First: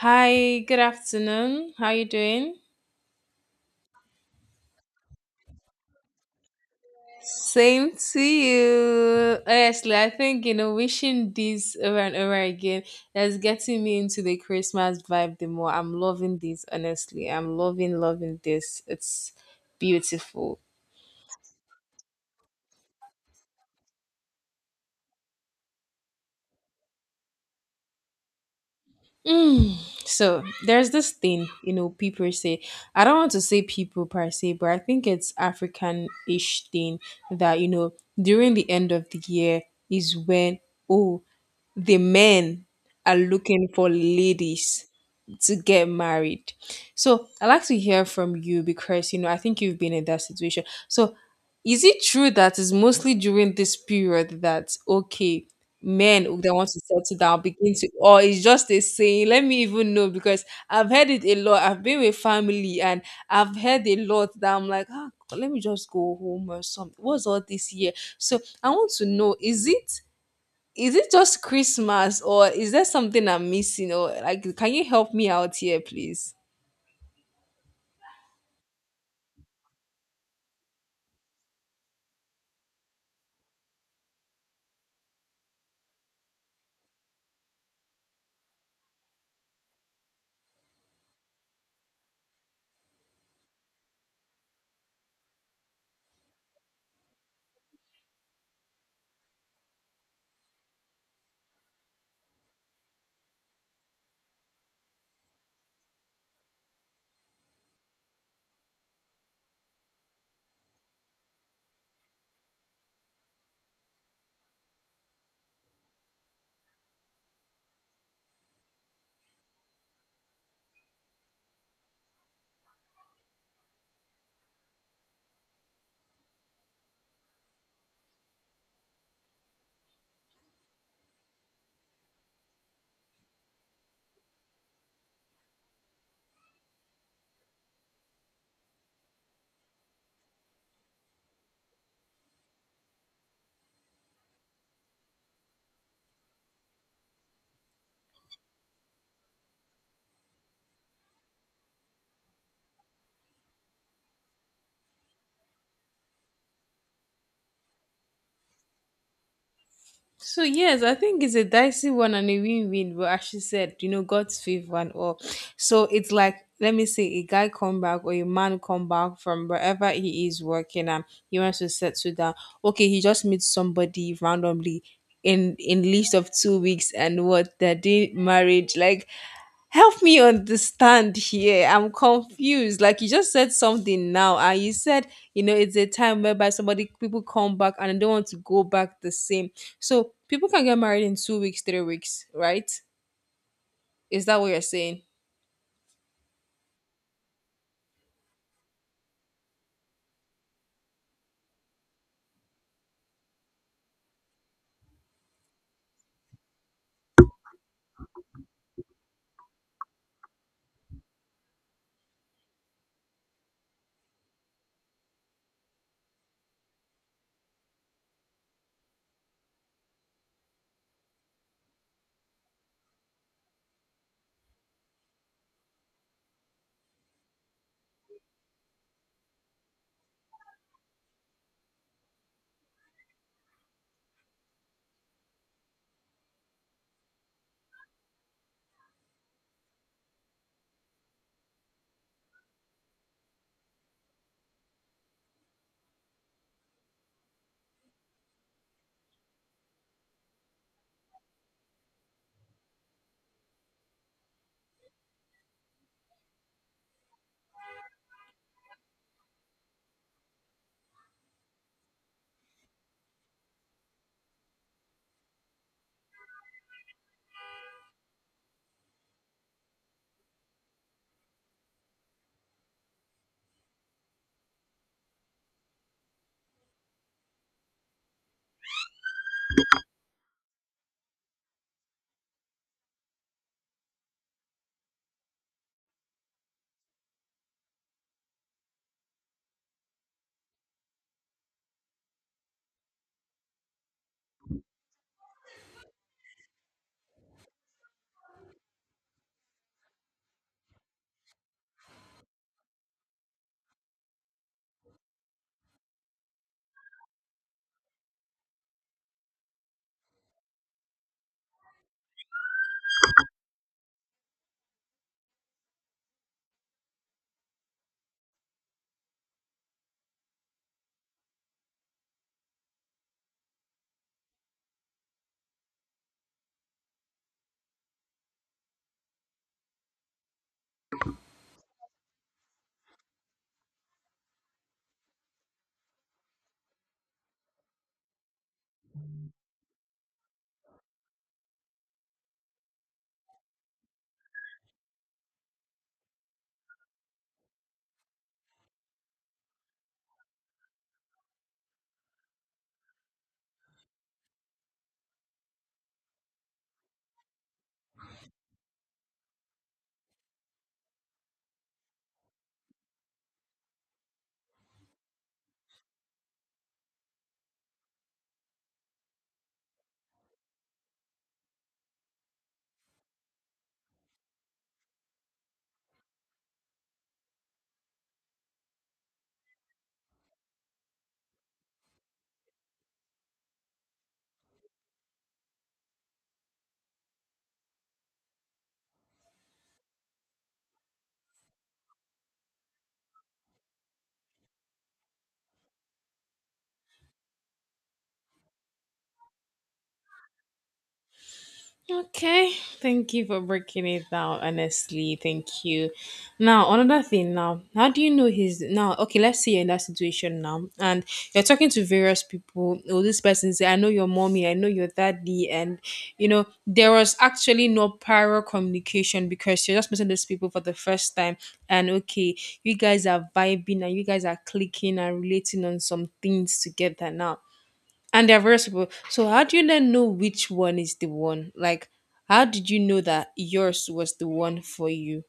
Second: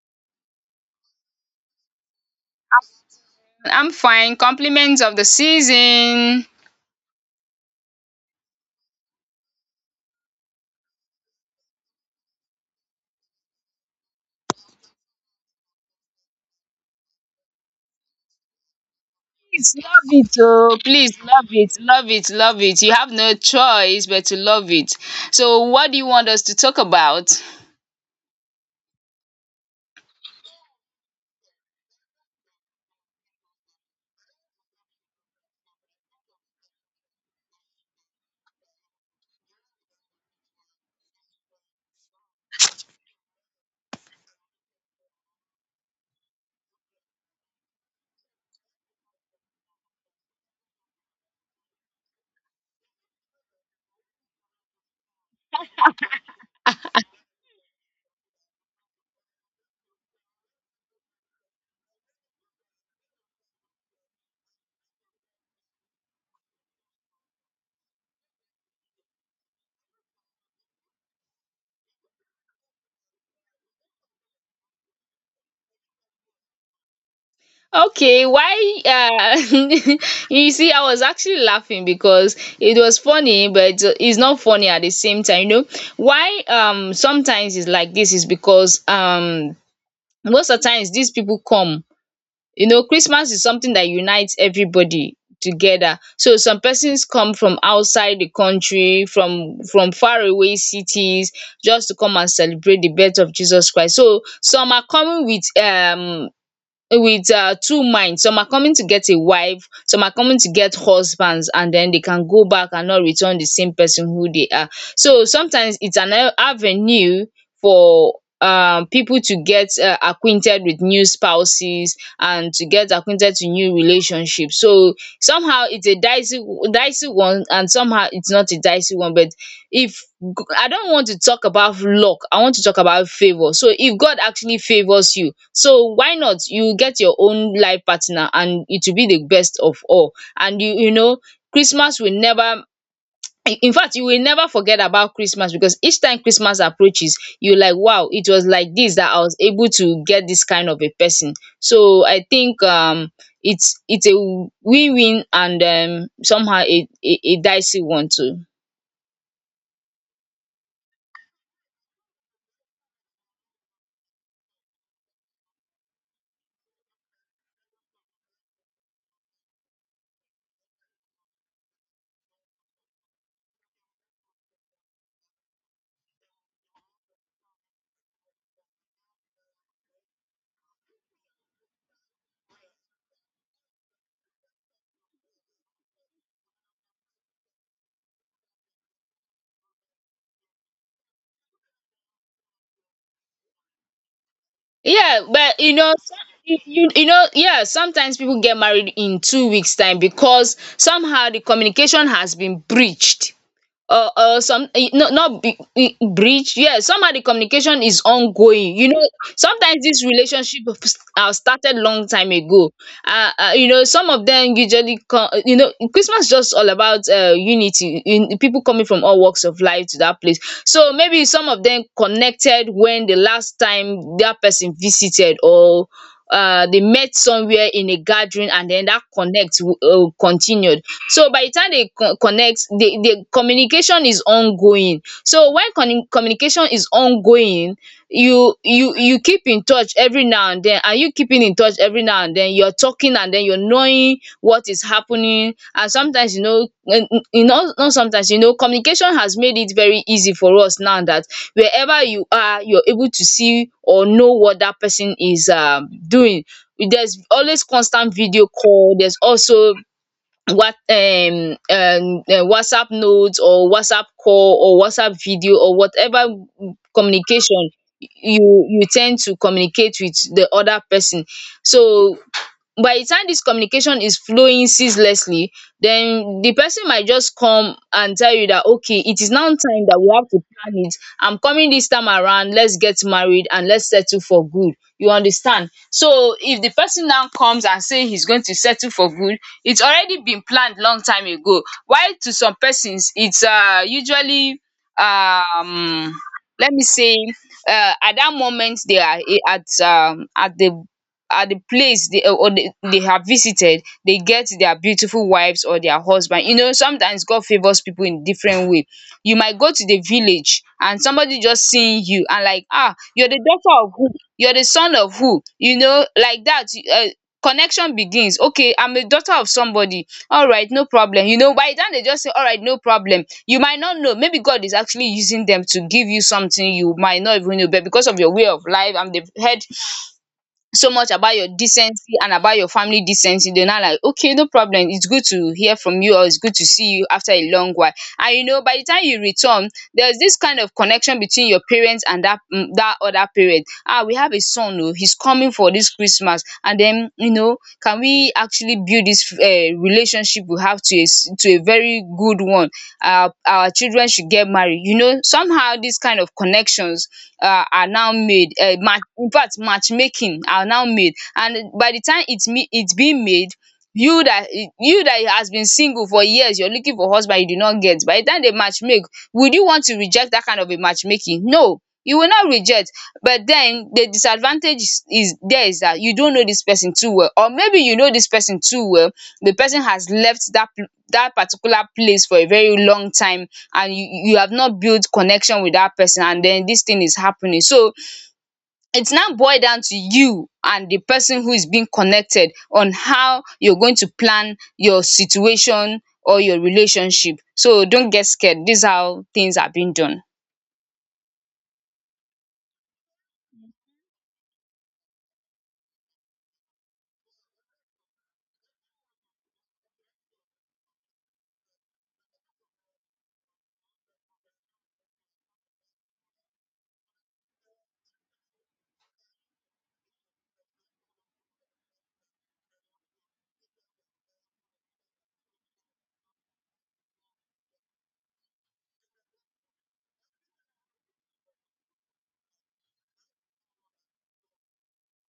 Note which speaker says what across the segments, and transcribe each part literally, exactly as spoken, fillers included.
Speaker 1: Hi, good afternoon. How you doing?
Speaker 2: I'm fine. Compliments of the season.
Speaker 1: Same to you. Honestly, I think you know, wishing this over and over again that's getting me into the Christmas vibe the more. I'm loving this, honestly. I'm loving, loving this. It's
Speaker 2: Please love it,
Speaker 1: beautiful.
Speaker 2: oh. Please love it, love it, love it. You have no choice but to love it. So, what do you want us to talk about?
Speaker 1: Mm. So there's this thing, you know, people say, I don't want to say people per se, but I think it's African ish thing that, you know, during the end of the year is when, oh, the men are looking for ladies to get married. So I'd like to hear from you because you know I think you've been in that situation. So is it true that it's mostly during this period that okay men who they want to settle down begin to, or it's just a saying? Let me even know, because I've heard it a lot. I've been with family and I've heard a lot that I'm like, ah, let me just go home or something. What's all this year? So I want to know, is it, is it just Christmas, or is there something I'm missing? Or like, can you help me out here, please?
Speaker 2: Okay, why? Uh, you see, I was actually laughing because it was funny, but it's not funny at the same time. You know why? Um, sometimes it's like this is because um, most of the times these people come. You know, Christmas is something that unites everybody together, so some persons come from outside the country, from from far away cities, just to come and celebrate the birth of Jesus Christ. So some are coming with um with um two minds. Some are coming to get a wife, some are coming to get husbands, and then they can go back and not return the same person who they are. So sometimes it's an a- avenue for um people to get um acquainted with new spouses and to get acquainted to new relationships. So somehow it's a dicey dicey one, and somehow it's not a dicey one. But if g- I don't want to talk about luck, I want to talk about favor. So if God actually favors you, so why not you get your own life partner, and it will be the best of all. And you you know, Christmas will never, in in fact, you will never forget about Christmas, because each time Christmas approaches, you like, wow, it was like this that I was able to get this kind of a person. So I think, um it's it's a win-win, and um somehow a a, a dicey one too.
Speaker 1: So yes, I think it's a dicey one and a win-win. But as she said, you know, God's favor and all. So it's like let me say a guy come back or a man come back from wherever he is working and he wants to settle down. Okay, he just meets somebody randomly in in least of two weeks and what they're doing marriage. Like, help me understand here. I'm confused. Like you just said something now, and you said, you know, it's a time whereby somebody people come back and they don't want to go back the same, so people can get married in two weeks, three weeks, right? Is that what you're saying?
Speaker 2: Yeah, but you know, some- you, you you know, yeah, sometimes people get married in two weeks' time because somehow the communication has been breached. Uh uh, some eh, no, not be e- breach, yeah, somehow the communication is ongoing, you know. Sometimes this relationship of s- uh, started long time ago. uh, uh you know, some of them usually come. You know, Christmas just all about uh unity in people coming from all walks of life to that place. So maybe some of them connected when the last time that person visited, or um they met somewhere in a gathering, and then that connect um continued. So by the time they co- connect, the the communication is ongoing. So when con- communication is ongoing, you you you keep in touch every now and then, and you keeping in touch every now and then, you're talking, and then you're knowing what is happening. And sometimes, you know, n- n- you know, not sometimes, you know, communication has made it very easy for us now that wherever you are, you're able to see or know what that person is um doing. There's always constant video call, there's also what, um, um uh, WhatsApp notes, or WhatsApp call, or WhatsApp video, or whatever communication, you you tend to communicate with the other person. So by the time this communication is flowing ceaselessly, then the person might just come and tell you that okay, it is now time that we have to plan it. I'm coming this time around, let's get married and let's settle for good, you understand. So if the person now comes and say he's going to settle for good, it's already been planned long time ago. While to some persons, it's um usually, um let me say, um at that moment, they are eh, at, um at the at the place they uh, or they they have visited, they get their beautiful wives or their husband. You know, sometimes God favours people in different way. You might go to the village and somebody just seeing you and like, ah, you're the daughter of who, you're the son of who. You know, like that, um connection begins. Okay, I'm a daughter of somebody, alright, no problem. You know, by then they just say alright, no problem. You might not know, maybe God is actually using them to give you something, you might not even know. But because of your way of life, and they've heard so much about your decency and about your family decency, they're not like, okay, no problem, it's good to hear from you, or it's good to see you after a long while. And you know, by the time you return, there's this kind of connection between your parents and that, mm, that other parent. Ah, we have a son, oh, he's coming for this Christmas. And then, you know, can we actually build this um relationship we have to a s- to a very good one. Our our children should get married. You know, somehow these kind of connections uh, are now made. Uh, match In fact, matchmaking are now made. And by the time it's me it's being made, you that you that has been single for years, you're looking for husband, you do not get. By the time they match make, would you want to reject that kind of a matchmaking? No, you will not reject. But then the disadvantage is, is there is that you don't know this person too well, or maybe you know this person too well. The person has left that pl- that particular place for a very long time, and you you have not built connection with that person, and then this thing is happening. So it's now boiled down to you and the person who is being connected, on how you're going to plan your situation or your relationship. So don't get scared, this is how things are being done.
Speaker 1: Okay, thank you for breaking it down. Honestly, thank you. Now, another thing. Now, how do you know he's now? Okay, let's say you're in that situation now, and you're talking to various people. Oh, this person say, "I know your mommy, I know your daddy," and you know there was actually no prior communication because you're just meeting these people for the first time, and okay, you guys are vibing and you guys are clicking and relating on some things together now and they're versatile. So how do you then know which one is the one? Like, how did you know that yours was the one for you?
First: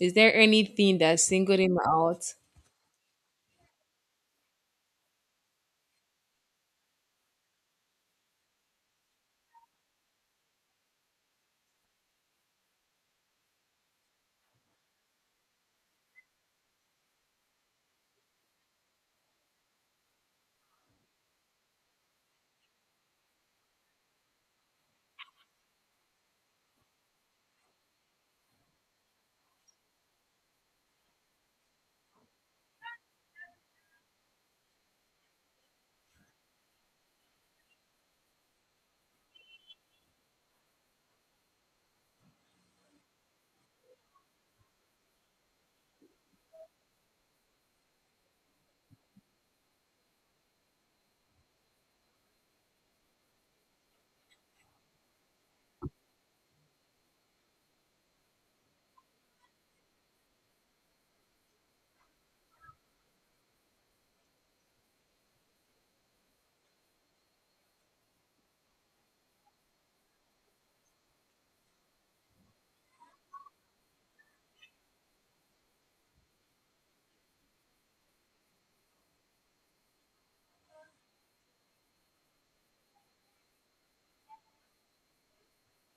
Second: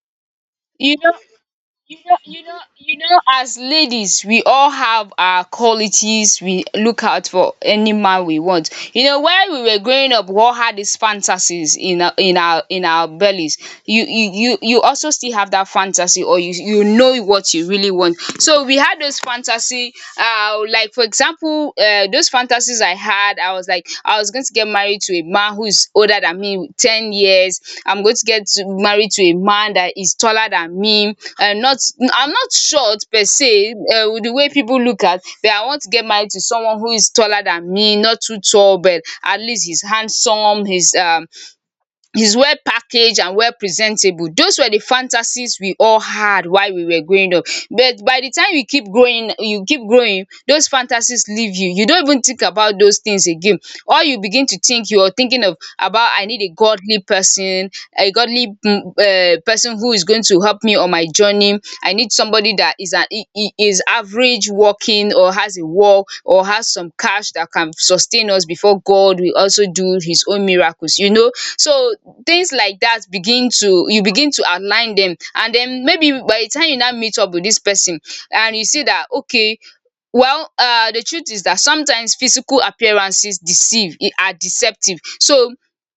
Speaker 1: Is there
Speaker 2: You
Speaker 1: anything
Speaker 2: know,
Speaker 1: that singled him
Speaker 2: you know
Speaker 1: out?
Speaker 2: you know you know as ladies, we all have our qualities we look out for any man we want. You know, when we were growing up, we all had these fantasies in our in our in our bellies. You you you you also still have that fantasy, or you you know what you really want. So we had those fantasy, uh like, for example, people uh, those fantasies I had. I was like, I was going to get married to a man who is older than me ten years. I'm going to get to- married to a man that is taller than me. Uh, not, I'm not short per se. Uh, with the way people look at, but I want to get married to someone who is taller than me, not too tall, but at least he's handsome. He's um is well packaged and well presentable. Those were the fantasies we all had while we were growing up. But by the time you keep growing, you keep growing, those fantasies leave you. You don't even think about those things again. All you begin to think you are thinking of about, I need a godly person, a godly um person who is going to help me on my journey. I need somebody that is an I- I- is average working, or has a work, or has some cash that can sustain us before God will also do his own miracles, you know. So things like that begin to, you begin to outline them. And then maybe by the time you now meet up with this person, and you see that okay. Well, um the truth is that sometimes physical appearances deceive e- are deceptive. So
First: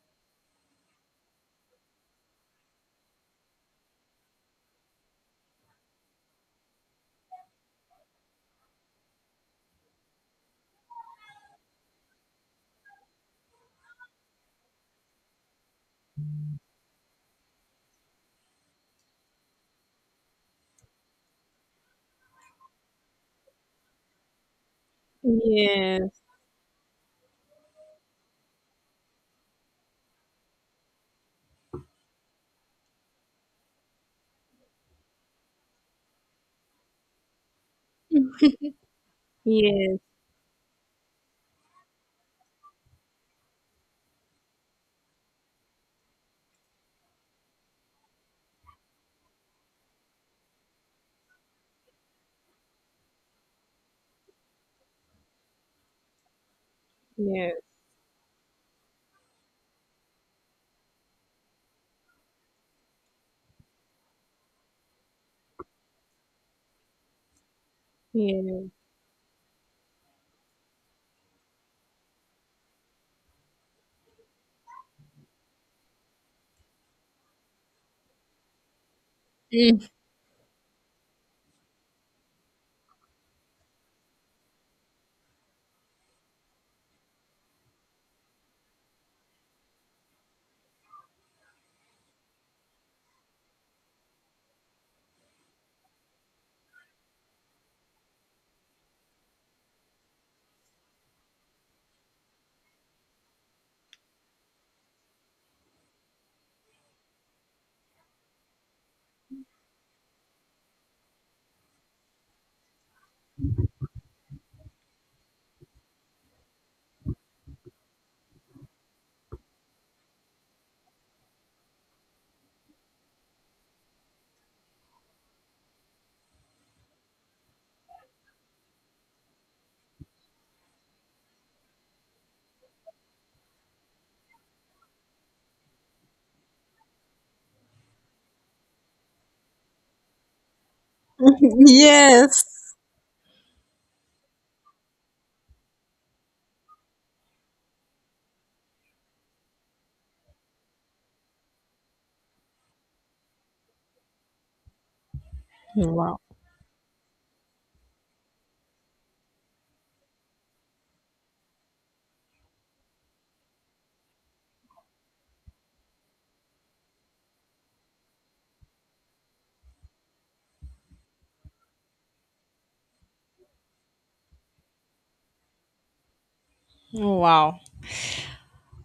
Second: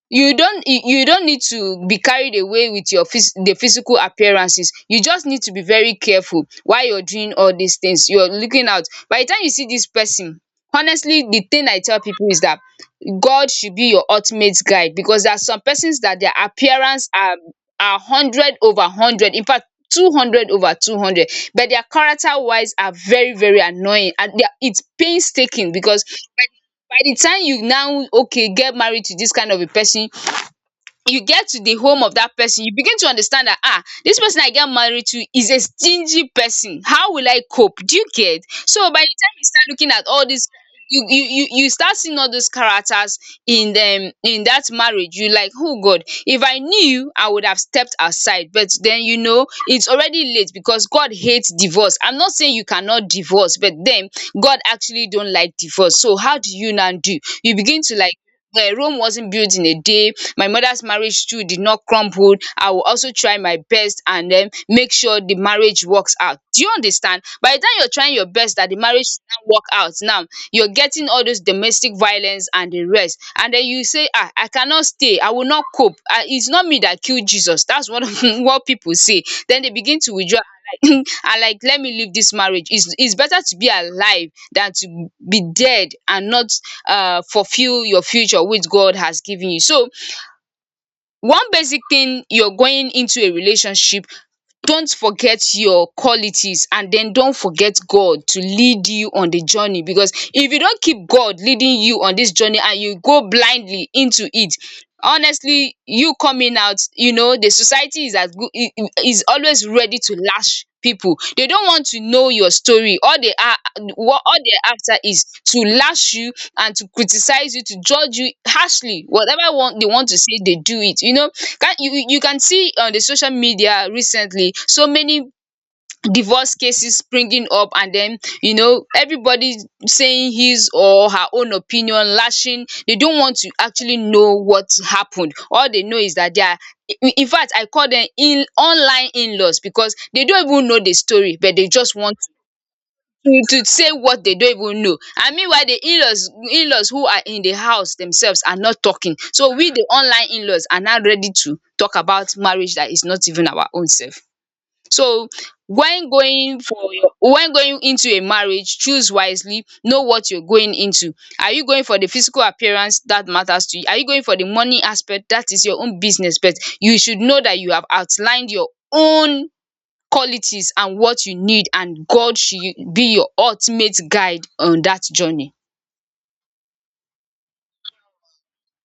Speaker 2: you don't you you don't need to be carried away with your phys the physical appearances. You just need to be very careful while you're doing all these things. You're looking out. By the time you see this person, honestly, the thing I tell people is that God should be your ultimate guide, because there are some persons that their appearance are are hundred over hundred. In fact, two hundred over two hundred, but their character wise are very very annoying, and they are it's painstaking. Because
Speaker 1: Yes,
Speaker 2: by the by the time you now, okay, get married to this kind of a person, you get to the home of that person, you begin to understand that, ah, this person I get married to is a stingy person. How will I cope? Do you get? So by the time you start looking
Speaker 1: yes,
Speaker 2: at all this, you you you, you start seeing all those characters in them, in that marriage. You like, oh God, if I knew, I would have stepped aside. But then you know it's already late because God hates divorce. I'm not saying you cannot divorce, but then God actually don't like divorce. So how do you now do?
Speaker 1: yes,
Speaker 2: You begin to like, where Rome wasn't built in a day. My mother's marriage too did not crumble. I will also try my best and then make sure the marriage works out. Do you understand? By the time you're trying your best that
Speaker 1: yes,
Speaker 2: the marriage now work out now, you're getting all those domestic violence and the rest. And then you say, ah, I cannot stay. I will not cope. Ah, it's not me that killed Jesus. That's what what people say. Then they begin to withdraw and like let me leave this marriage, it's it's better to be alive than to be dead and not uh fulfill your future which God has given you. So one basic thing, you're going into a relationship, don't forget your qualities, and then don't forget God to lead you on the journey, because if you don't keep God leading you on this journey and you go blindly into it, honestly, you coming out, you know the society is as good, is always ready to lash people. They don't want to know your story. all they are what all they're after is to lash you and to criticize you, to judge you harshly. Whatever want they want to say, they do it, you know. Can't you you you can see on the social media recently so many divorce cases springing up, and then you know everybody saying his or her own opinion, lashing. They don't want to actually know what happened. All they know is that they are, in in fact I call them in online in-laws, because they don't even know the story, but they just want to
Speaker 1: yes.
Speaker 2: to say what they don't even know. And meanwhile the in-laws, in-laws who are in the house themselves, are not talking. So we, the online in-laws, are now ready to talk about marriage that is not even our own self. So when
Speaker 1: Wow.
Speaker 2: going for your when going into a marriage, choose wisely, know what you're going into. Are you going for the physical appearance that matters to you? Are you going for the money aspect? That is your own business, but you should know that you have outlined your own qualities and what you need, and God should be your ultimate guide on that journey.
Speaker 1: Wow.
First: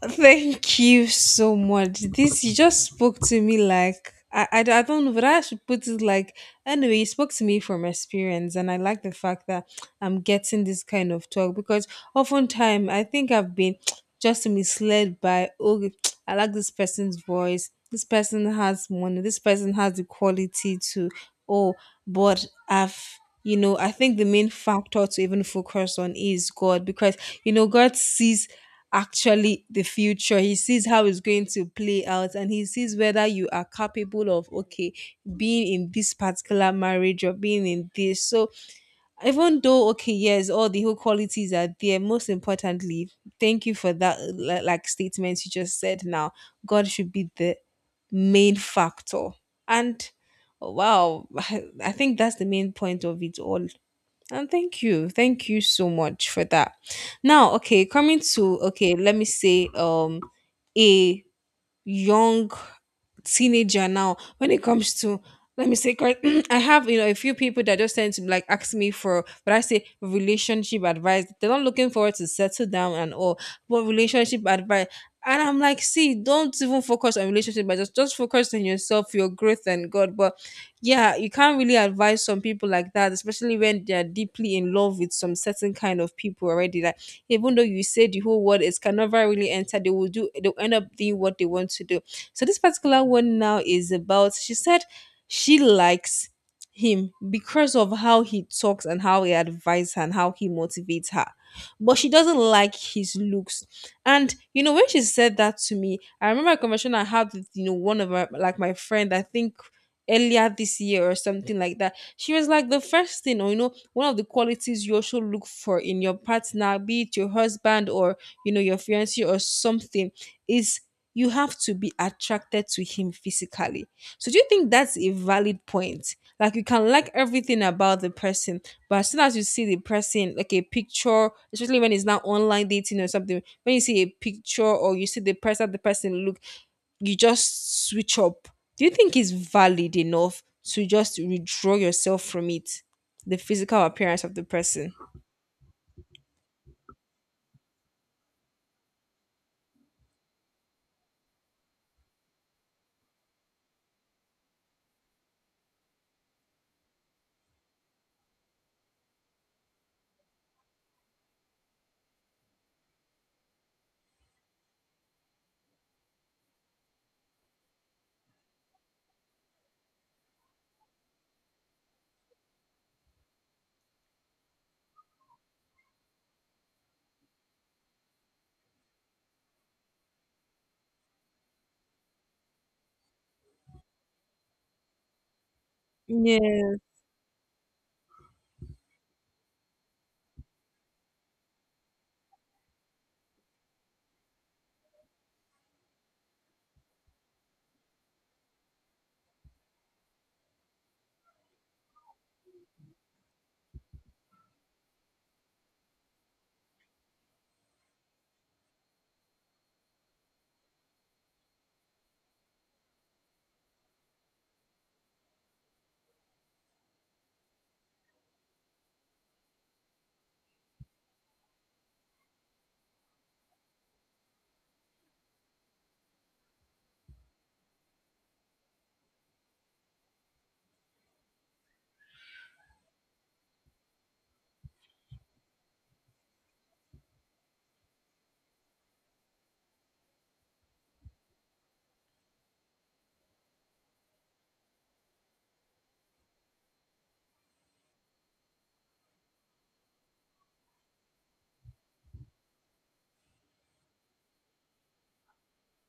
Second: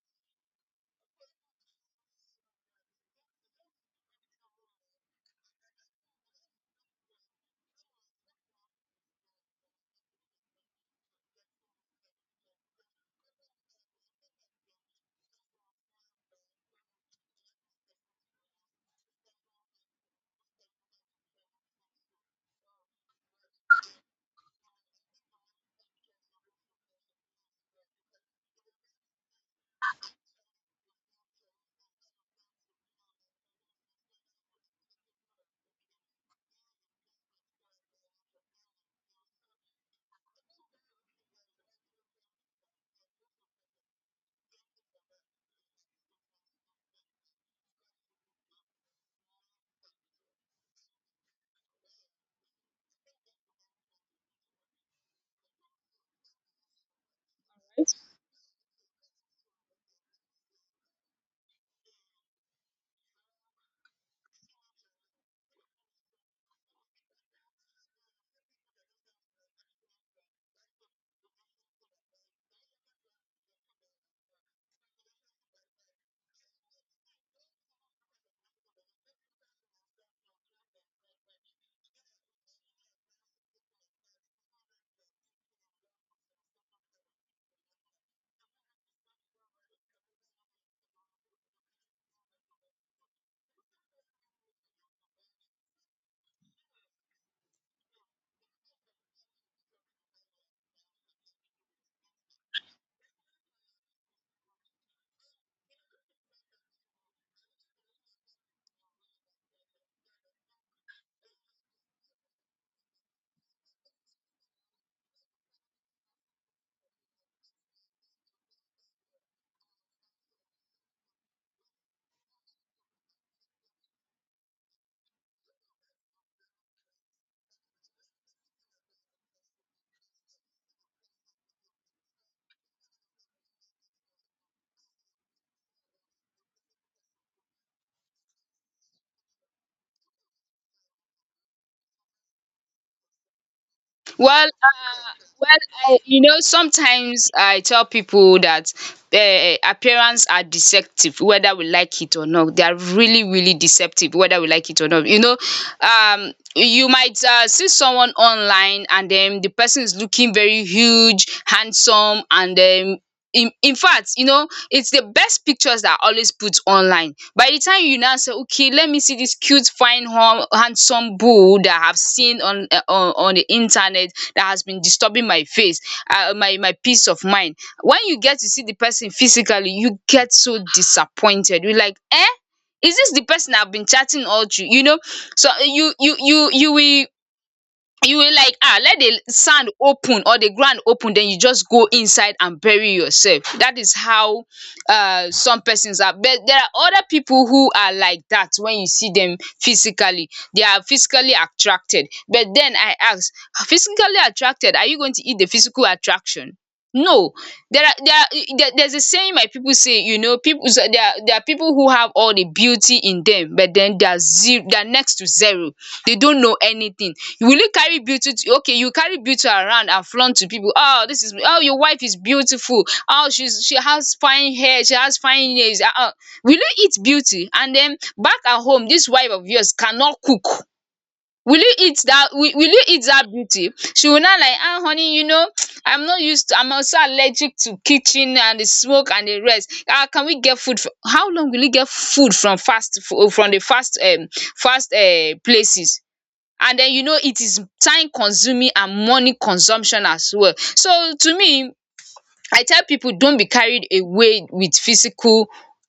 Speaker 1: Thank you so much. This you just spoke to me like I, I, I don't know, but I should put it like anyway. You spoke to me from experience, and I like the fact that I'm getting this kind of talk because oftentimes I think I've been just misled by, oh, I like this person's voice. This person has money. This person has the quality to, oh, but I've, you know, I think the main factor to even focus on is God, because you know God sees actually the future. He sees how it's going to play out and he sees whether you are capable of, okay, being in this particular marriage or being in this. So, even though, okay, yes, all the whole qualities are there, most importantly, thank you for that, li- like, statement you just said now. God should be the main factor. And, oh, wow, I think that's the main point of it all. And thank you. Thank you so much for that. Now, okay, coming to, okay, let me say um a young teenager now when it comes to, let me say, correct I have, you know, a few people that just tend to like ask me for, but I say relationship advice. They're not looking forward to settle down and all, but relationship advice. And I'm like, see, don't even focus on relationship, but just just focus on yourself, your growth, and God. But yeah, you can't really advise some people like that, especially when they're deeply in love with some certain kind of people already. Like, even though you say the whole word is, cannot really enter, they will do, they'll end up doing what they want to do. So this particular one now is about, she said she likes him because of how he talks and how he advises her and how he motivates her. But she doesn't like his looks. And you know, when she said that to me, I remember a conversation I had with, you know, one of my like my friend, I think earlier this year or something like that. She was like the first thing, or you know, one of the qualities you also look for in your partner, be it your husband or you know your fiance or something, is you have to be attracted to him physically. So do you think that's a valid point? Like, you can like everything about the person, but as soon as you see the person, like a picture, especially when it's now online dating or something, when you see a picture or you see the person, the person look, you just switch up. Do you think it's valid enough to just withdraw yourself from it? The physical appearance of the
Speaker 2: Well
Speaker 1: person.
Speaker 2: Well, I, you know, sometimes I tell people that um appearance are deceptive whether we like it or not. They are really, really deceptive whether we like it or not. You know, um you might um see someone online, and then the person is looking very huge, handsome, and um in in fact, you know, it's the best pictures that are always put online. By the time you now say, okay, let me see this cute, fine, hum handsome bull that I've seen on um on on the internet, that has been disturbing my face, uh, my my peace of mind, when you get to see the person physically, you get so disappointed. You're like, eh, is this the person I've been chatting all through? You know, so uh, you you you you
Speaker 1: Yes.
Speaker 2: will, you will like, ah, let the sand open or the ground open, then you just go inside and bury yourself. That is how uh some persons are. But there are other people who are like that: when you see them physically, they are physically attracted. But then I ask, physically attracted, are you going to eat the physical attraction? No. There are there are there, there's a saying my people say, you know people, so there are there are people who have all the beauty in them, but then they are zero, they are next to zero. They don't know anything. Will you carry beauty to, okay, you carry beauty around and flaunt to people. Oh, this is, oh, your wife is beautiful. Oh, she's, she has fine hair, she has fine nails. Uh-uh. Will you eat beauty? And then back at home, this wife of yours cannot cook. Will you eat that? Will, will you eat that beauty? She will not like, ah, honey, you know, I'm not used to, I'm also allergic to kitchen and the smoke and the rest. Ah, can we get food? For, how long will you get food from fast, fo- from the fast, um, fast uh, places? And then you know it is time consuming and money consumption as well. So to me, I tell people, don't be carried away with physical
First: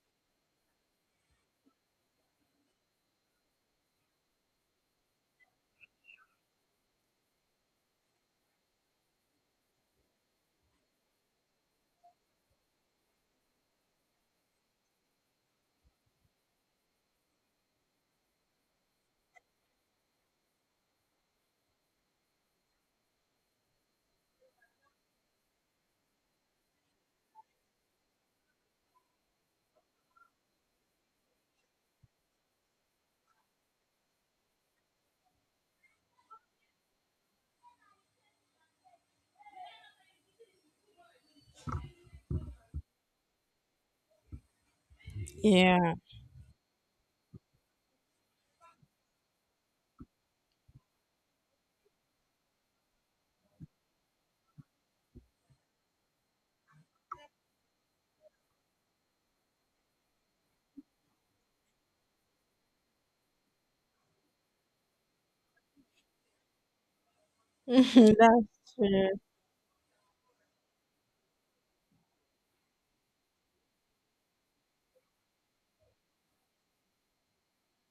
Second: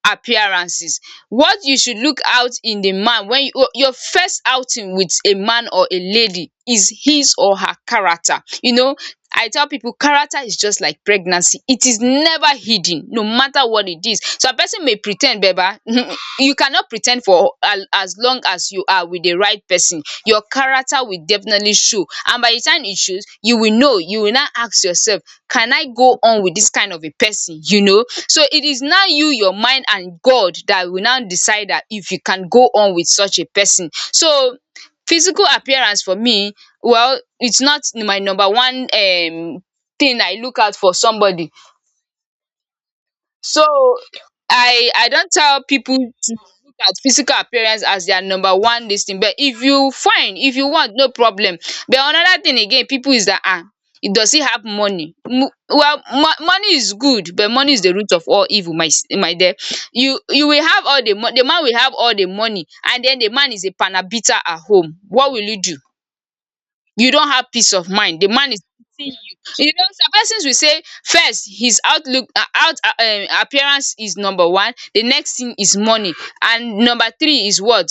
Speaker 2: appearances. What you should look out in a man when you your first outing with a man or a lady is his or her character. You know, I tell people character is just like pregnancy. It is never hidden no matter what it is. Some person may pre ten d baba you cannot pre ten d for al- as long as you are with the right person, your character will definitely show. And by the time it shows, you will know, you will now ask yourself, can I go on with this kind of a person? You know, so it is now you, your mind, and God that will now decide that if you can go on with such a person. So physical appearance for me, well, it's not my number one um thing I look out for somebody. So I I don't tell
Speaker 1: Yeah.
Speaker 2: people to look at physical appearance as their number one dis thing. But if you find, if you want, no problem. But another thing again, people, is that, um does he have money? Um well, mo- money is good, but money is the root of all evil, my s- my dear. You you will have all the money, the man will have all the money, and then the man is a panabita at home. What will you do? You don't have peace of mind, the
Speaker 1: That's
Speaker 2: man is beating
Speaker 1: true.
Speaker 2: you. You know, some persons will say, first his outlook, uh, out uh, um appearance is number one, the next thing is money, and number three is what?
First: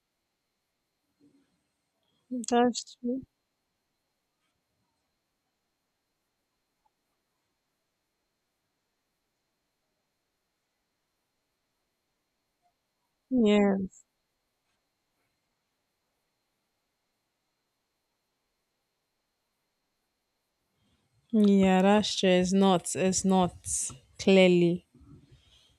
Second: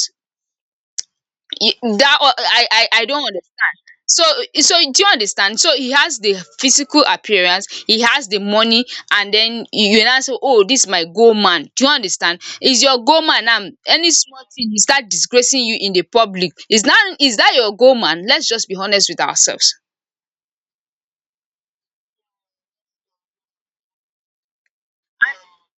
Speaker 2: E- that o- I I
Speaker 1: That's
Speaker 2: I
Speaker 1: true.
Speaker 2: don't understand. So, so do you understand? So he has the physical appearance, he has the money, and then you, you now say, oh, this my goal man. Do you understand? Is your goal man now
Speaker 1: Yeah.
Speaker 2: any small thing he start disgracing you in the public? Is that, is that your goal man? Let's just be honest with ourselves.
Speaker 1: Yeah, that's true. It's not. It's not clearly,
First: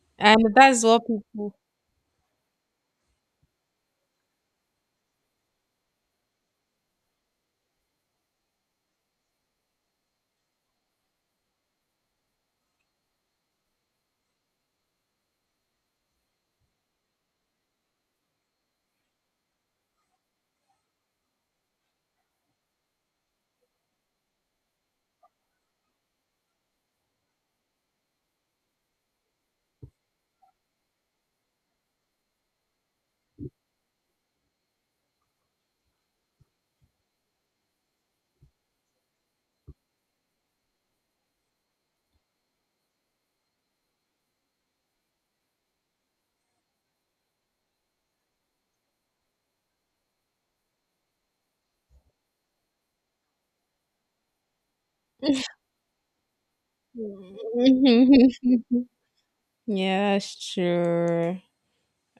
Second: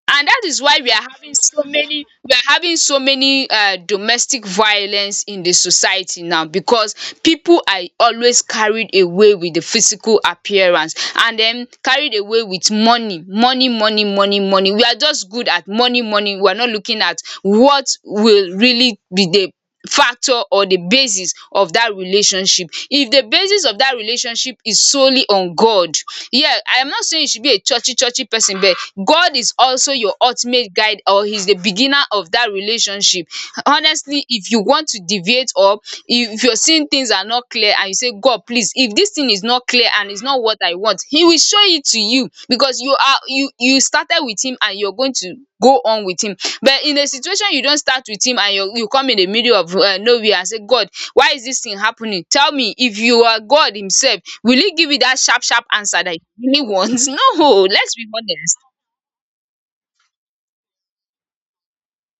Speaker 2: And
Speaker 1: and
Speaker 2: that is why
Speaker 1: that's
Speaker 2: we are
Speaker 1: what
Speaker 2: having
Speaker 1: people.
Speaker 2: so many, we are having so many uh, domestic violence in the society now, because people are always carried away with the physical appearance, and then carried away with money, money, money, money, money. We are just good at money, money. We are not looking at what will really be the factor or the basis of that relationship. If the basis of that relationship is solely on God, yeah, I am not saying you should be a churchy, churchy person, but God is also your ultimate guide, or He's the beginner of that relationship. Honestly, if you want to deviate, or if you're seeing things are not clear and you say, God, please, if this thing is not clear and it's not what I want, He will show it to you, because you are, you you started with Him and you're going to go on with Him. But in a situation you don't start with Him, and you, you come in the middle of uh, nowhere and say, God, why is this thing happening? Tell me. If you are God Himself, will He give you that sharp, sharp answer that you really want? No, let's be honest.
Speaker 1: Yeah, that's true.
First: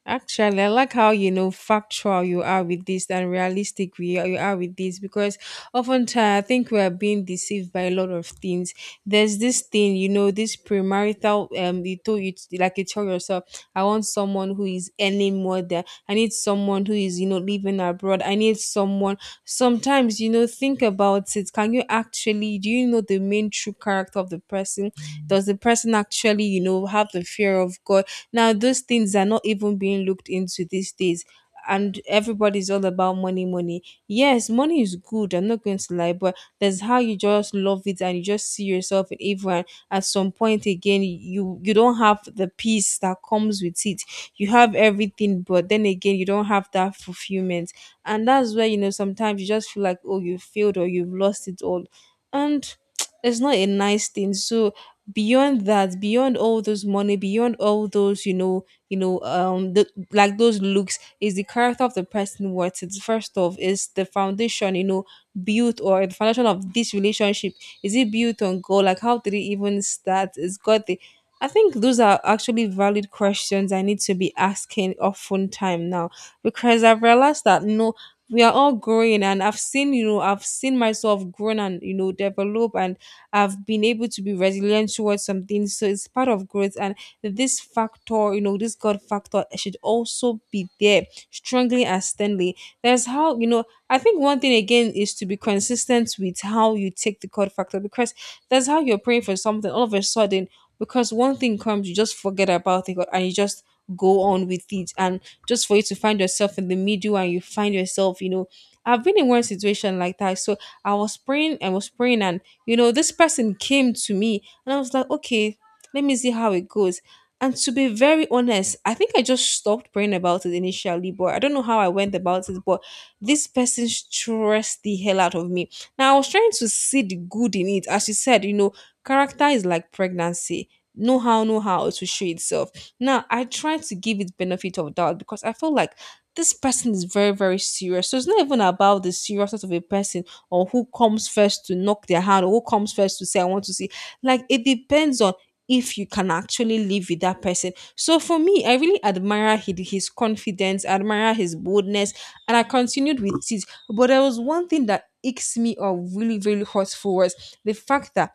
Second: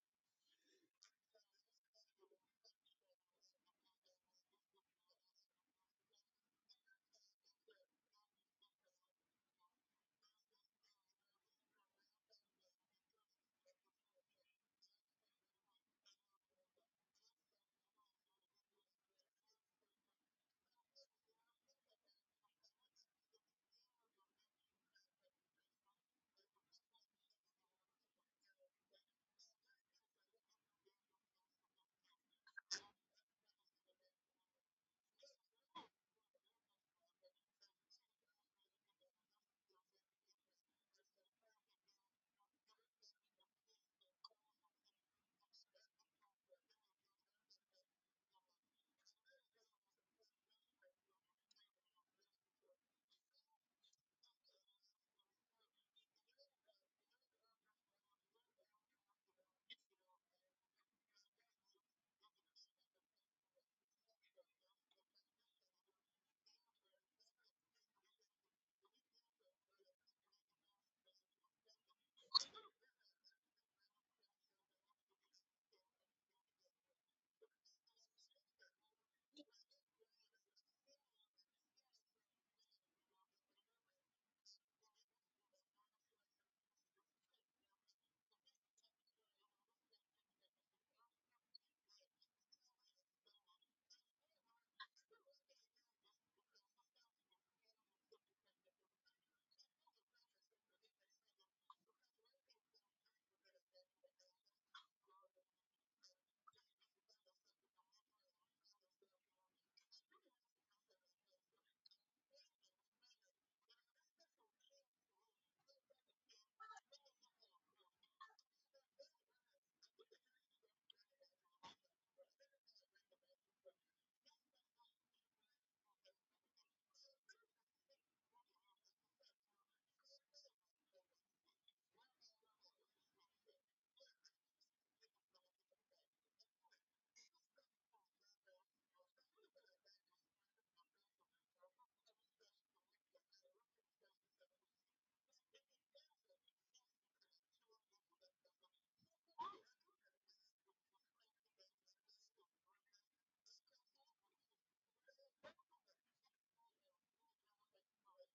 Speaker 1: Actually, I like how you know factual you are with this and realistic we you are with this because oftentimes I think we are being deceived by a lot of things. There's this thing, you know, this premarital um you told you, like, you tell yourself, I want someone who is earning more than. I need someone who is, you know, living abroad. I need someone sometimes, you know, think about it. Can you actually, do you know the main true character of the person? Does the person actually, you know, have the fear of God? Now, those things are not even being looked into these days. And everybody's all about money, money. Yes, money is good. I'm not going to lie, but there's how you just love it and you just see yourself in everyone. At some point again, you you don't have the peace that comes with it. You have everything, but then again, you don't have that fulfillment. And that's where you know sometimes you just feel like, oh, you failed or you've lost it all, and it's not a nice thing. So, beyond that, beyond all those money, beyond all those, you know, you know, um the, like, those looks, is the character of the person. What it first of, is the foundation, you know, built, or the foundation of this relationship, is it built on God? Like, how did it even start? Is God the, I think those are actually valid questions I need to be asking often time now, because I've realized that you know we are all growing and I've seen, you know, I've seen myself grown and you know develop. And I've been able to be resilient towards something. So it's part of growth. And this factor, you know, this God factor should also be there strongly and sternly. That's how, you know, I think one thing again is to be consistent with how you take the God factor, because that's how you're praying for something. All of a sudden, because one thing comes, you just forget about it and you just go on with it. And just for you to find yourself in the middle and you find yourself, you know, I've been in one situation like that. So I was praying, I was praying, and you know, this person came to me and I was like, okay, let me see how it goes. And to be very honest, I think I just stopped praying about it initially, but I don't know how I went about it. But this person stressed the hell out of me. Now, I was trying to see the good in it. As you said, you know, character is like pregnancy. Know how, know how to show itself. Now, I tried to give it benefit of doubt because I feel like this person is very, very serious. So it's not even about the seriousness of a person or who comes first to knock their hand or who comes first to say I want to see. Like, it depends on if you can actually live with that person. So for me, I really admire his, his confidence. I admire his boldness and I continued with it. But there was one thing that icks me or really really hurtful, was the fact that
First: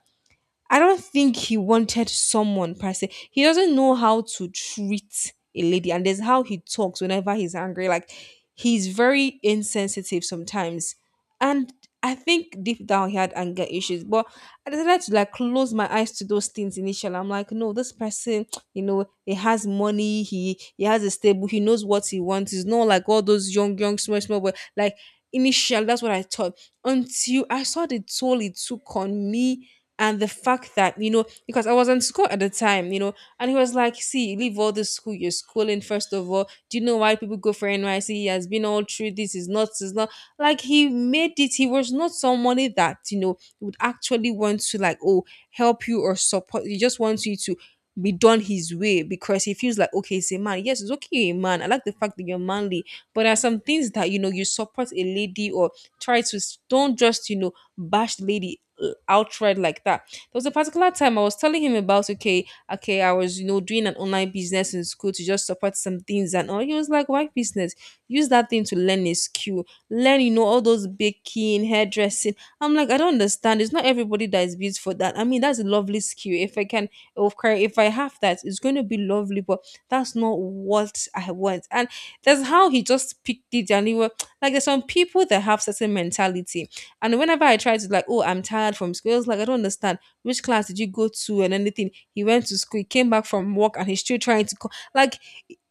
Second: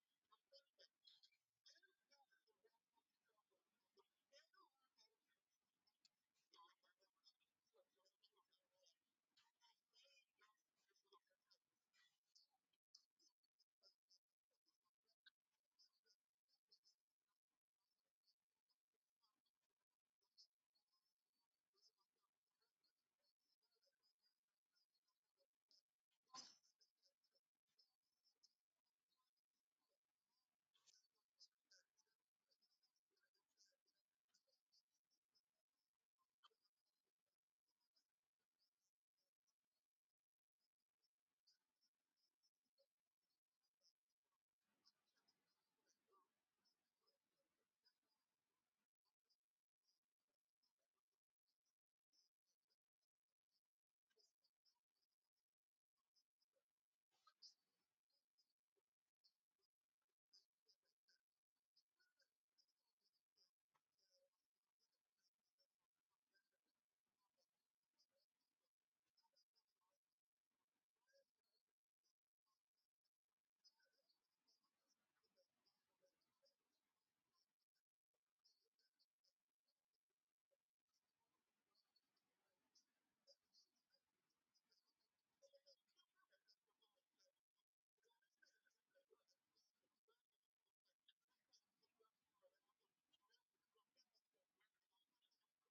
Speaker 1: I don't think he wanted someone per se. He doesn't know how to treat a lady, and there's how he talks whenever he's angry. Like he's very insensitive sometimes, and I think deep down he had anger issues. But I decided to like close my eyes to those things initially. I'm like, no, this person, you know, he has money, he he has a stable, he knows what he wants. He's not like all those young, young, small, small, boy. Like initially that's what I thought until I saw the toll it took on me and the fact that you know because I was in school at the time you know. And he was like, see, leave all this school, you're schooling. First of all, do you know why people go for nyc? He has been all through this. Is not is not like he made it. He was not somebody that you know would actually want to like, oh, help you or support. He just wants you to be done his way because he feels like, okay, he's a man. Yes, it's okay you're a man, I like the fact that you're manly, but there are some things that you know you support a lady or try to s- don't just you know bash the lady uh, outright like that. There was a particular time I was telling him about, okay, okay, I was you know doing an online business in school to just support some things and all. He was like, why business? Use that thing to learn a skill, learn you know all those baking, hairdressing. I'm like, I don't understand. It's not everybody that is built for that. I mean, that's a lovely skill. If I can, of course, if I have that, it's going to be lovely. But that's not what I want. And that's how he just picked it. And he was like, there's some people that have certain mentality, and whenever I try to like, oh, I'm tired from school, I was like, I don't understand. Which class did you go to and anything? He went to school, he came back from work, and he's still trying to call. Like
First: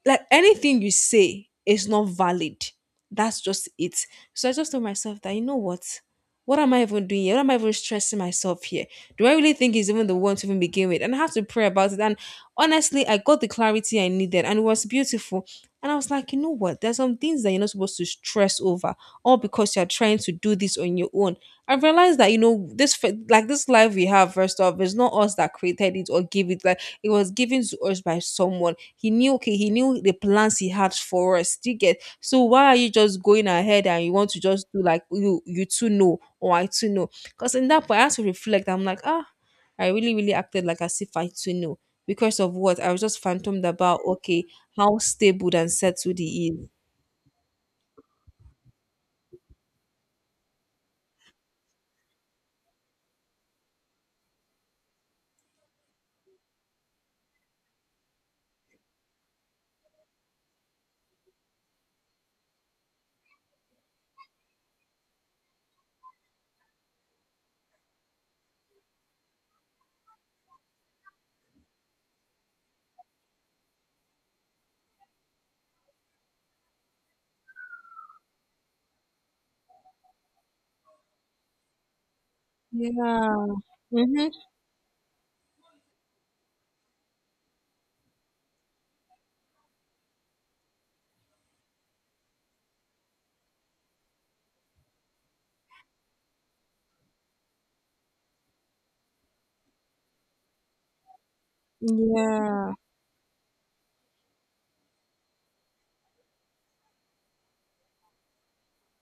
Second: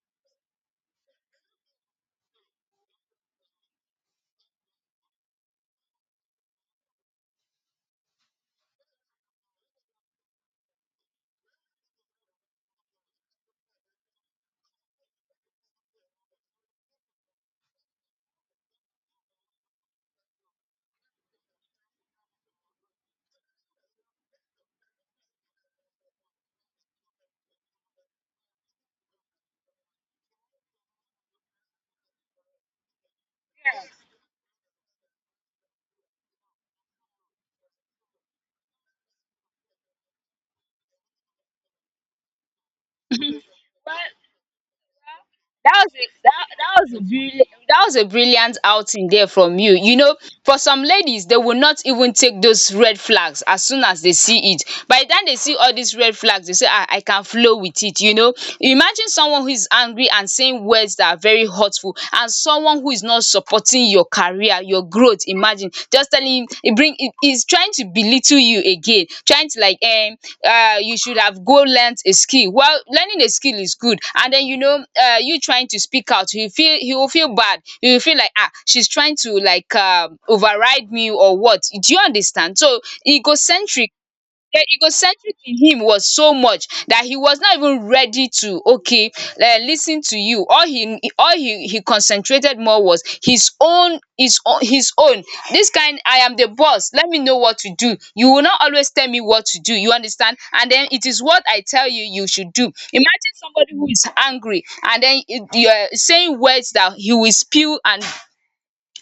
Speaker 1: like anything you say is not valid. That's just it. So I just told myself that you know what? What am I even doing here? What am I even stressing myself here? Do I really think he's even the one to even begin with? And I have to pray about it. And honestly, I got the clarity I needed and it was beautiful. And I was like, you know what? There's some things that you're not supposed to stress over, all because you're trying to do this on your own. I realized that you know this, f- like this life we have, first off, it's not us that created it or gave it. Like it was given to us by someone. He knew, okay, he knew the plans he had for us. Do you get? So why are you just going ahead and you want to just do like you you two know or I too know? Because in that point, I had to reflect. I'm like, ah, I really, really acted like as if I too know. Because of what? I was just phantomed about okay, how stable and
Speaker 2: That was a
Speaker 1: settled
Speaker 2: that,
Speaker 1: he is.
Speaker 2: that was a brilliant that was a brilliant outing there from you, you know. For some ladies, they will not even take those red flags as soon as they see it. By the time they see all these red flags, they say, ah, I can flow with it, you know. Imagine someone who is angry and saying words that are very hurtful, and someone who is not supporting your career, your your growth. Imagine just telling him, he bring he he's trying to belittle you, again trying to like, um um you should have go learnt a skill. Well, learning a skill is good, and then you know, um you trying to speak out, he feel he will feel bad, he will feel like, um she's trying to like um override me, or what? Do you understand? So
Speaker 1: Yeah.
Speaker 2: egocentric.
Speaker 1: Mm-hmm.
Speaker 2: The egocentric in him was so much that he was not even ready to, okay, uh, listen to you. All he all he, he concentrated more was his own, his own his own. This kind, I am the boss. Let me know what to do. You will not always tell me what to do. You understand? And then it is what I tell you, you should do.
Speaker 1: Yeah.
Speaker 2: Imagine somebody who is angry and then, eh, you are saying words that he will spew, and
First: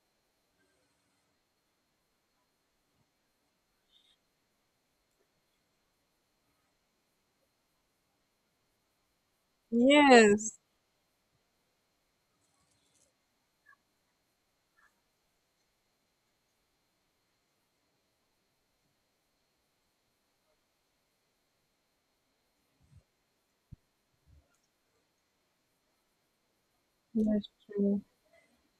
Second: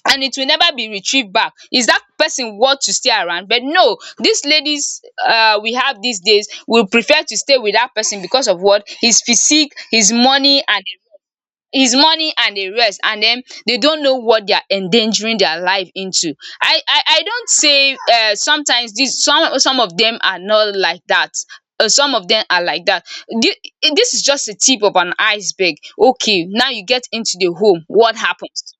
Speaker 2: and it will never be retrieved back. Is that person worth to stay around? But no, these ladies uh, we have these days will prefer to stay with that person because of what? His physique, his
Speaker 1: Yes.
Speaker 2: money, and his money and the rest. And then they don't know what they are endangering their life into. i i, I don't say, uh, sometimes these, some some of them are not like that, uh, some of them are like that. Thi- this is just the tip of an iceberg. Okay, now you get into
Speaker 1: That's
Speaker 2: the home,
Speaker 1: true.
Speaker 2: what happens?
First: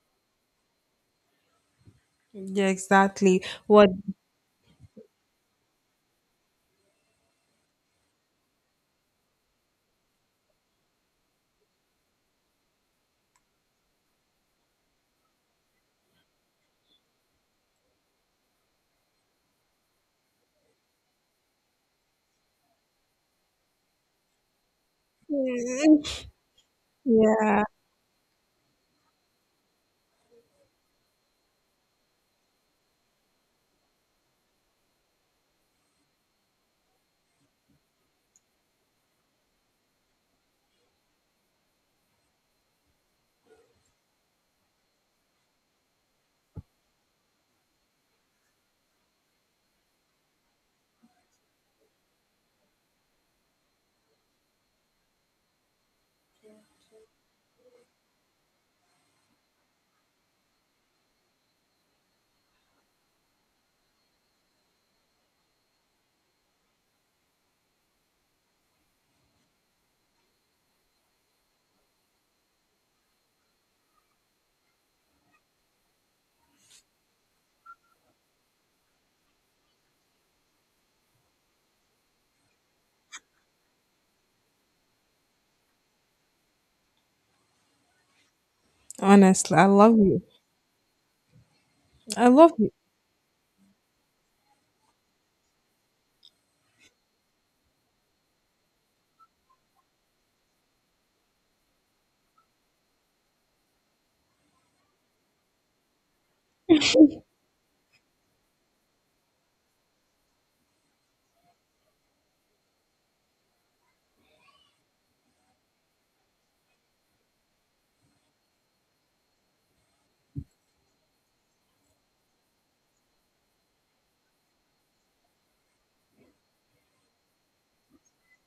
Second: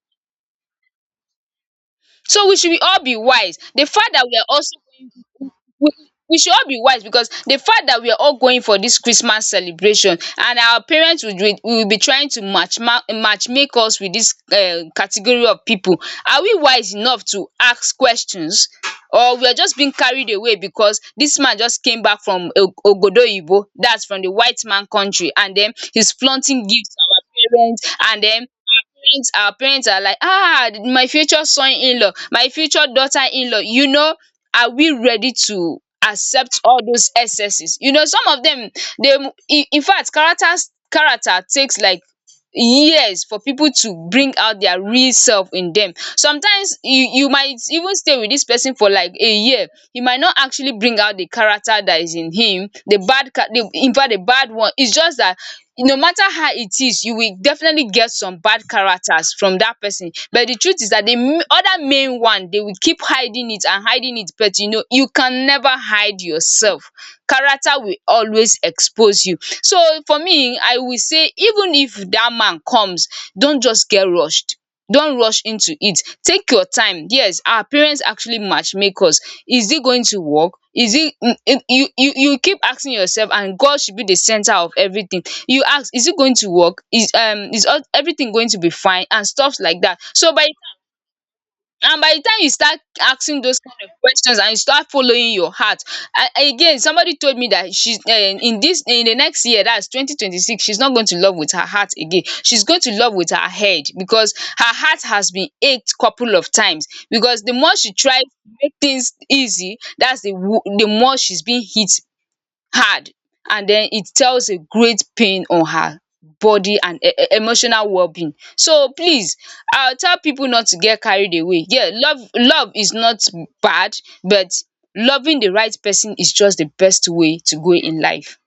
Speaker 2: So we
Speaker 1: Yeah,
Speaker 2: should be all be
Speaker 1: exactly.
Speaker 2: wise. The
Speaker 1: What?
Speaker 2: fact that we are also we we should all be wise, because the fact that we are all going for this Christmas celebration, and our parents would will will be trying to match ma match make us with this um category of people. Are we wise enough to ask questions? Or we are just being carried away because this man just came back from o obodo oyinbo, that's from the white man country, and then
Speaker 1: Mm.
Speaker 2: he's flaunting gifts to our
Speaker 1: Yeah.
Speaker 2: parents, and then parents our parents are like, ah, my future son in law, my future daughter in law, you know. Are we ready to accept all those excesses? You know, some of them, they, in in fact characters character takes like, yes, for people to bring out their real self in them, sometimes you, you might even stay with this person for like a year, you might not actually bring out the character that is in him, the bad cha- the in fact the bad one. It's just that no matter how it is, you will definitely get some bad characters from that person. But the truth is that the m- other main one, they will keep hiding it and hiding it. But you know, you can never hide yourself, character will always expose you. So for me, I will say, even if dat man comes, don't just get rushed, don't rush into it, take your time. Yes, our parents actually matchmake us. Is it going to work? Is it mm, mm, you you you keep asking yourself, and God should be the center of everything. You ask, is it going to work? Is um is all- everything going to be fine and
Speaker 1: Honestly,
Speaker 2: stuffs
Speaker 1: I
Speaker 2: like
Speaker 1: love
Speaker 2: dat?
Speaker 1: you.
Speaker 2: So by And by the
Speaker 1: I
Speaker 2: time you
Speaker 1: love you.
Speaker 2: start asking those kind of questions and you start following your heart, a again, somebody told me that she's, um in this, in the next year, that's twenty twenty six, she's not going to love with her heart again. She's going to love with her head, because her heart has been ached couple of times. Because the more she tries to make things easy, that's the wo the more she's being hit hard, and then it tells a great pain on her body and e- e- emotional well-being. So please, I tell people not to get carried away. Yeah, love love is not bad, but loving the right person is just the best way to go in life.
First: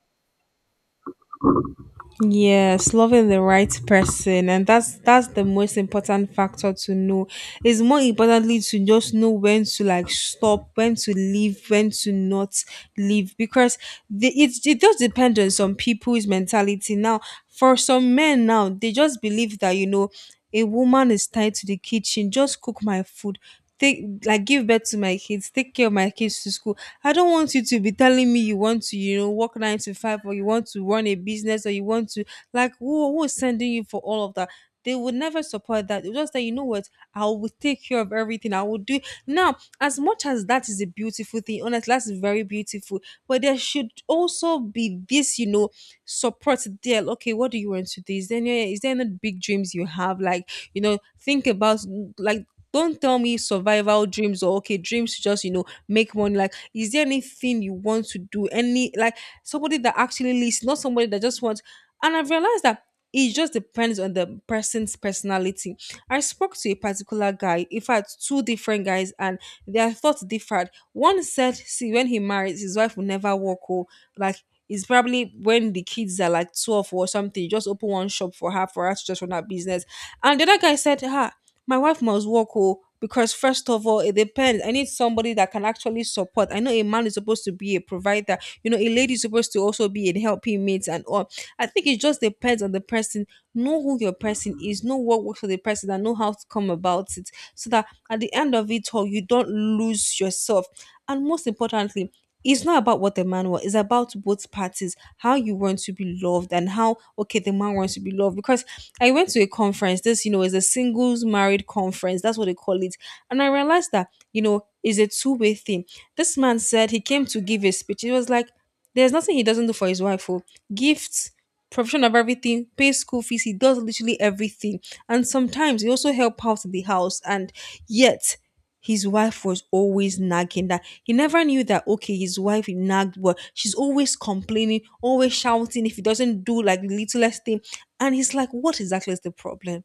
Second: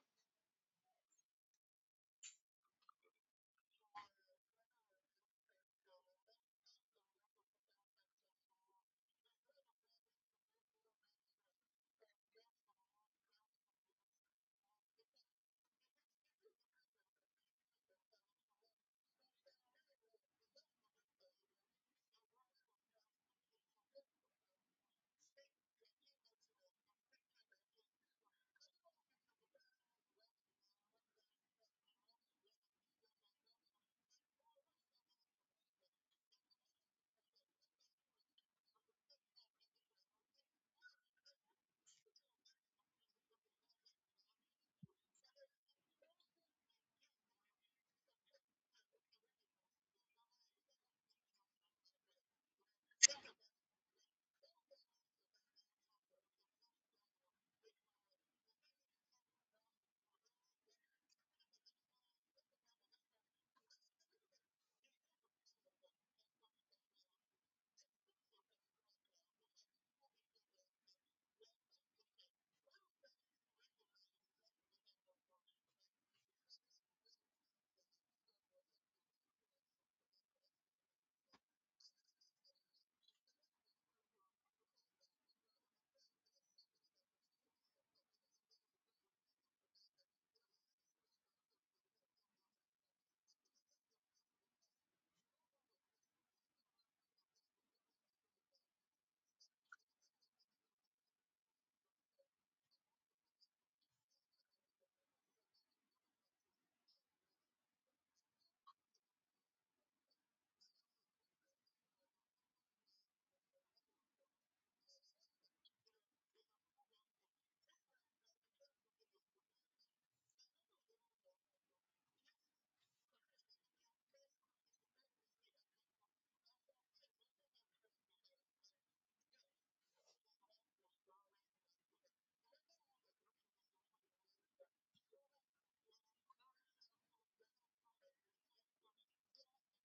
Speaker 1: Yes, loving the right person, and that's that's the most important factor to know. It's more importantly to just know when to like stop, when to leave, when to not leave, because the, it it does depend on some people's mentality. Now, for some men now, they just believe that you know a woman is tied to the kitchen, just cook my food, take like give birth to my kids, take care of my kids to school. I don't want you to be telling me you want to, you know, work nine to five or you want to run a business or you want to, like, who, who is sending you for all of that? They would never support that. They would just say, you know what, I will take care of everything. I will do. Now, as much as that is a beautiful thing, honestly, that's very beautiful. But there should also be this, you know, support there. Okay, what do you want to do? Is there, any- is there any big dreams you have? Like, you know, think about, like, don't tell me survival dreams or okay dreams to just you know make money like is there anything you want to do? Any like somebody that actually listens, not somebody that just wants. And I've realized that it just depends on the person's personality. I spoke to a particular guy, in fact, two different guys, and their thoughts differed. One said, see, when he marries, his wife will never walk home. Like it's probably when the kids are like twelve or something, you just open one shop for her for her to just run her business. And the other guy said, ah, my wife must work oh, because first of all, it depends. I need somebody that can actually support. I know a man is supposed to be a provider. You know, a lady is supposed to also be a helping mate and all. I think it just depends on the person. Know who your person is. Know what works for the person and know how to come about it, so that at the end of it all, you don't lose yourself. And most importantly, it's not about what the man wants. It's about both parties, how you want to be loved and how okay the man wants to be loved. Because I went to a conference. This, you know, is a singles married conference. That's what they call it. And I realized that, you know, is a two-way thing. This man said he came to give a speech. It was like there's nothing he doesn't do for his wife. Oh. Gifts, provision of everything, pay school fees, he does literally everything. And sometimes he also help out in the house. And yet his wife was always nagging that he never knew that okay, his wife nagged, but she's always complaining, always shouting if he doesn't do like the littlest thing. And he's like, what exactly is the problem?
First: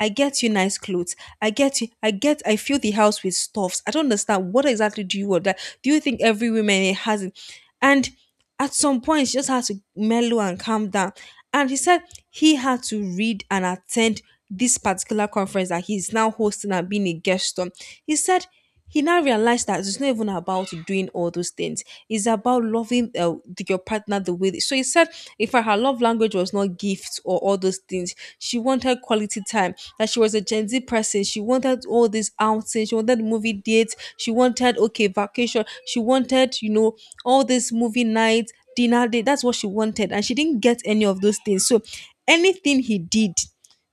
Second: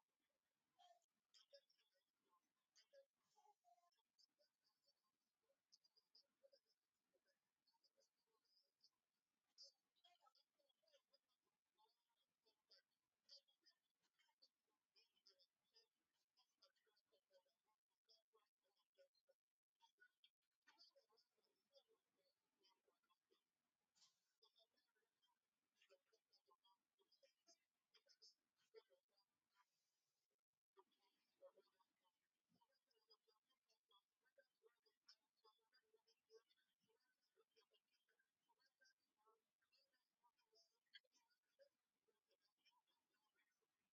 Speaker 1: I get you nice clothes. I get you. I get. I fill the house with stuffs. I don't understand. What exactly do you want? That do you think every woman has it? And at some point she just had to mellow and calm down and he said he had to read and attend this particular conference that he's now hosting and being a guest on. He said he now realized that it's not even about doing all those things. It's about loving uh, the- your partner the way. They, so he said, in fact, her love language was not gifts or all those things. She wanted quality time. That she was a Gen Z person. She wanted all these outings. She wanted movie dates. She wanted okay vacation. She wanted you know all this movie nights, dinner date. That's what she wanted. And she didn't get any of those things. So anything he did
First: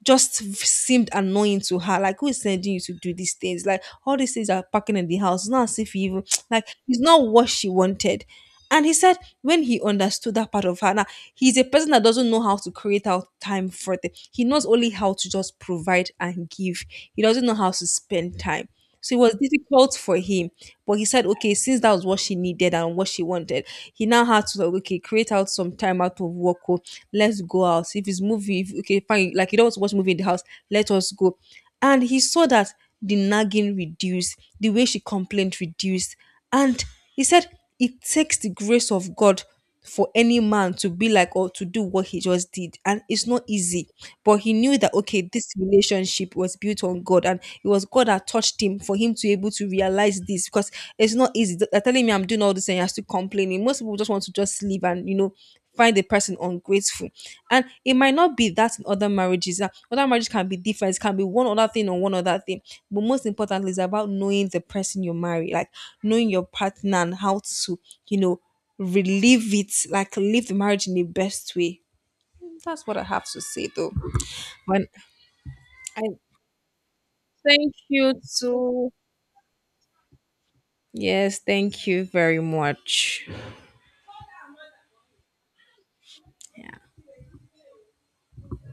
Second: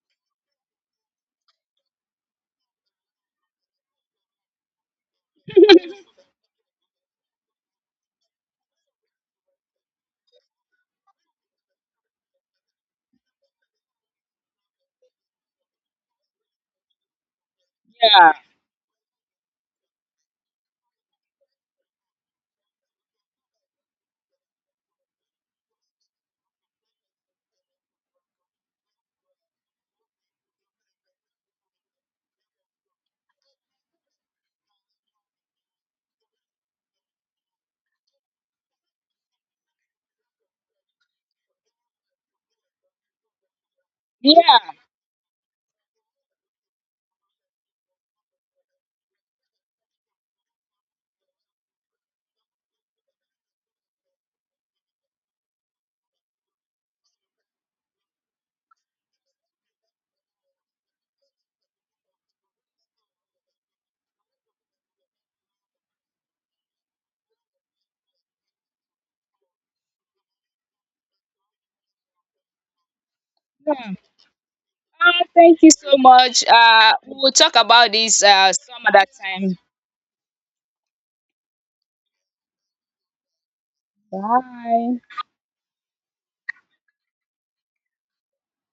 Speaker 1: just seemed annoying to her. Like, who is sending you to do these things? Like, all these things are packing in the house. It's not as if he even, like, it's not what she wanted. And he said when he understood that part of her, now he's a person that doesn't know how to create out time for the. He knows only how to just provide and give. He doesn't know how to spend time. So it was difficult for him. But he said, okay, since that was what she needed and what she wanted, he now had to like, okay, create out some time out of work. Oh, let's go out. If it's movie, if, okay, fine. Like you don't want to watch movie in the house, let us go. And he saw that the nagging reduced, the way she complained reduced, and he said it takes the grace of God for any man to be like or to do what he just did, and it's not easy. But he
Speaker 2: Yeah.
Speaker 1: knew that okay this relationship was built on God, and it was God that touched him for him to able to realize this. Because it's not easy. Th- they're telling me I'm doing all this and you're still complaining. Most people just want to just leave and you know find the person ungrateful. And it might not be that in other marriages. Uh, other marriages can be different, it can be one other thing or one other thing. But most importantly is about knowing the person you marry, like knowing your partner and how to, you know, relive it, like live the marriage in the best way. That's what I have to say though.
Speaker 2: Hmm.
Speaker 1: When
Speaker 2: Ah, thank you so
Speaker 1: I
Speaker 2: much, um we will talk
Speaker 1: thank
Speaker 2: about
Speaker 1: you
Speaker 2: this um some
Speaker 1: too.
Speaker 2: other time.
Speaker 1: Yes, thank you very much.
Speaker 2: Bye.